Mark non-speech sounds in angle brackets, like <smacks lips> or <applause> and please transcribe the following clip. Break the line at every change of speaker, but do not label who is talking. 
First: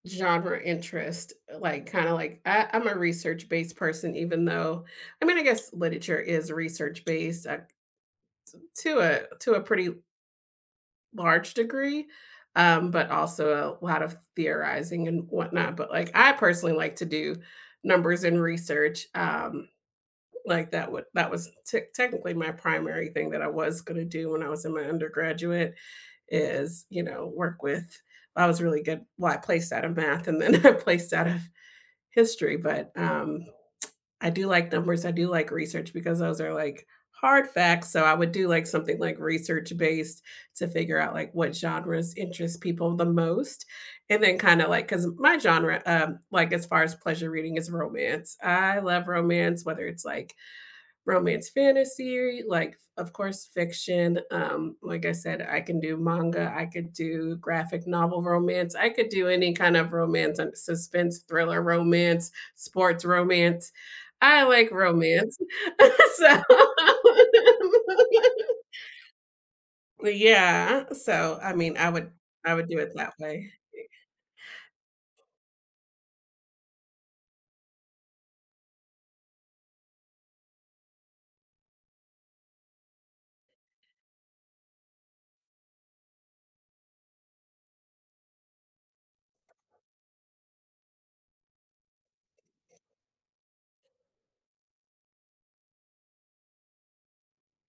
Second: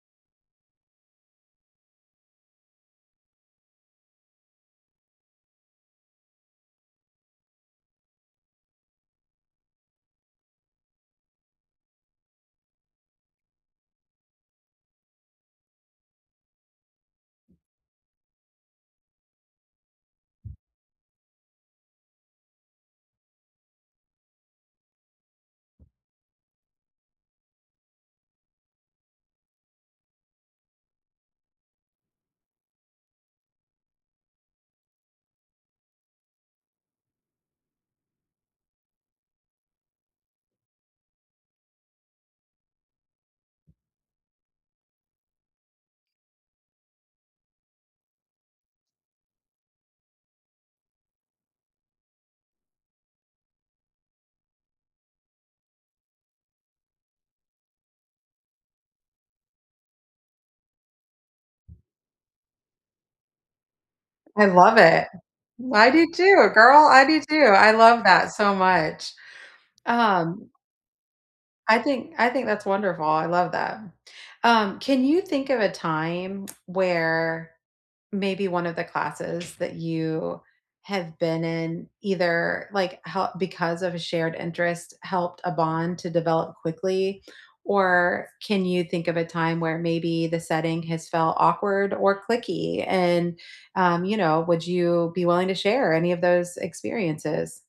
Genre interest, eh, like kinda, like I I'm a research-based person even though I mean, I guess literature is research-based s uh, to to a to a pretty l large degree, um, but also a lot of theorizing and whatnot, but, like, I personally like to do numbers and research, um, like, that would that was tech technically my primary thing that I was gonna do when I was in my undergraduate is, you know, work with I was really good well, I placed out of math and then I placed out of history, but, um, <smacks lips> I do like numbers, I do like research because those are, like, hard facts, so I would do, like, something, like, research-based to figure out, like, what genres interest people the most, and then kinda like 'cause my genre, um, like, as far as pleasure reading, is romance. I love romance, whether it's, like, romance fantasy, like, of course, fiction, um, like I said, I can do manga, I could do graphic novel romance, I could do any kind of romance and suspense-thriller romance, sports romance; I
I
like
love it.
romance.
I do
<chuckles> So
too, girl, I do too, I love that so
<laughs>
much. Um
Yeah, so, I mean,
I
I would
think I think
I
that's
would do it
wonderful,
that
I love
way.
that.
Y
Um, can you think of a time where maybe one of the classes that you have been in, either like, how because of a shared interest, helped a bond to develop quickly, or can you think of a time where maybe the setting has felt awkward or cliquey, and, um, you know, would you be willing to share any of those experiences?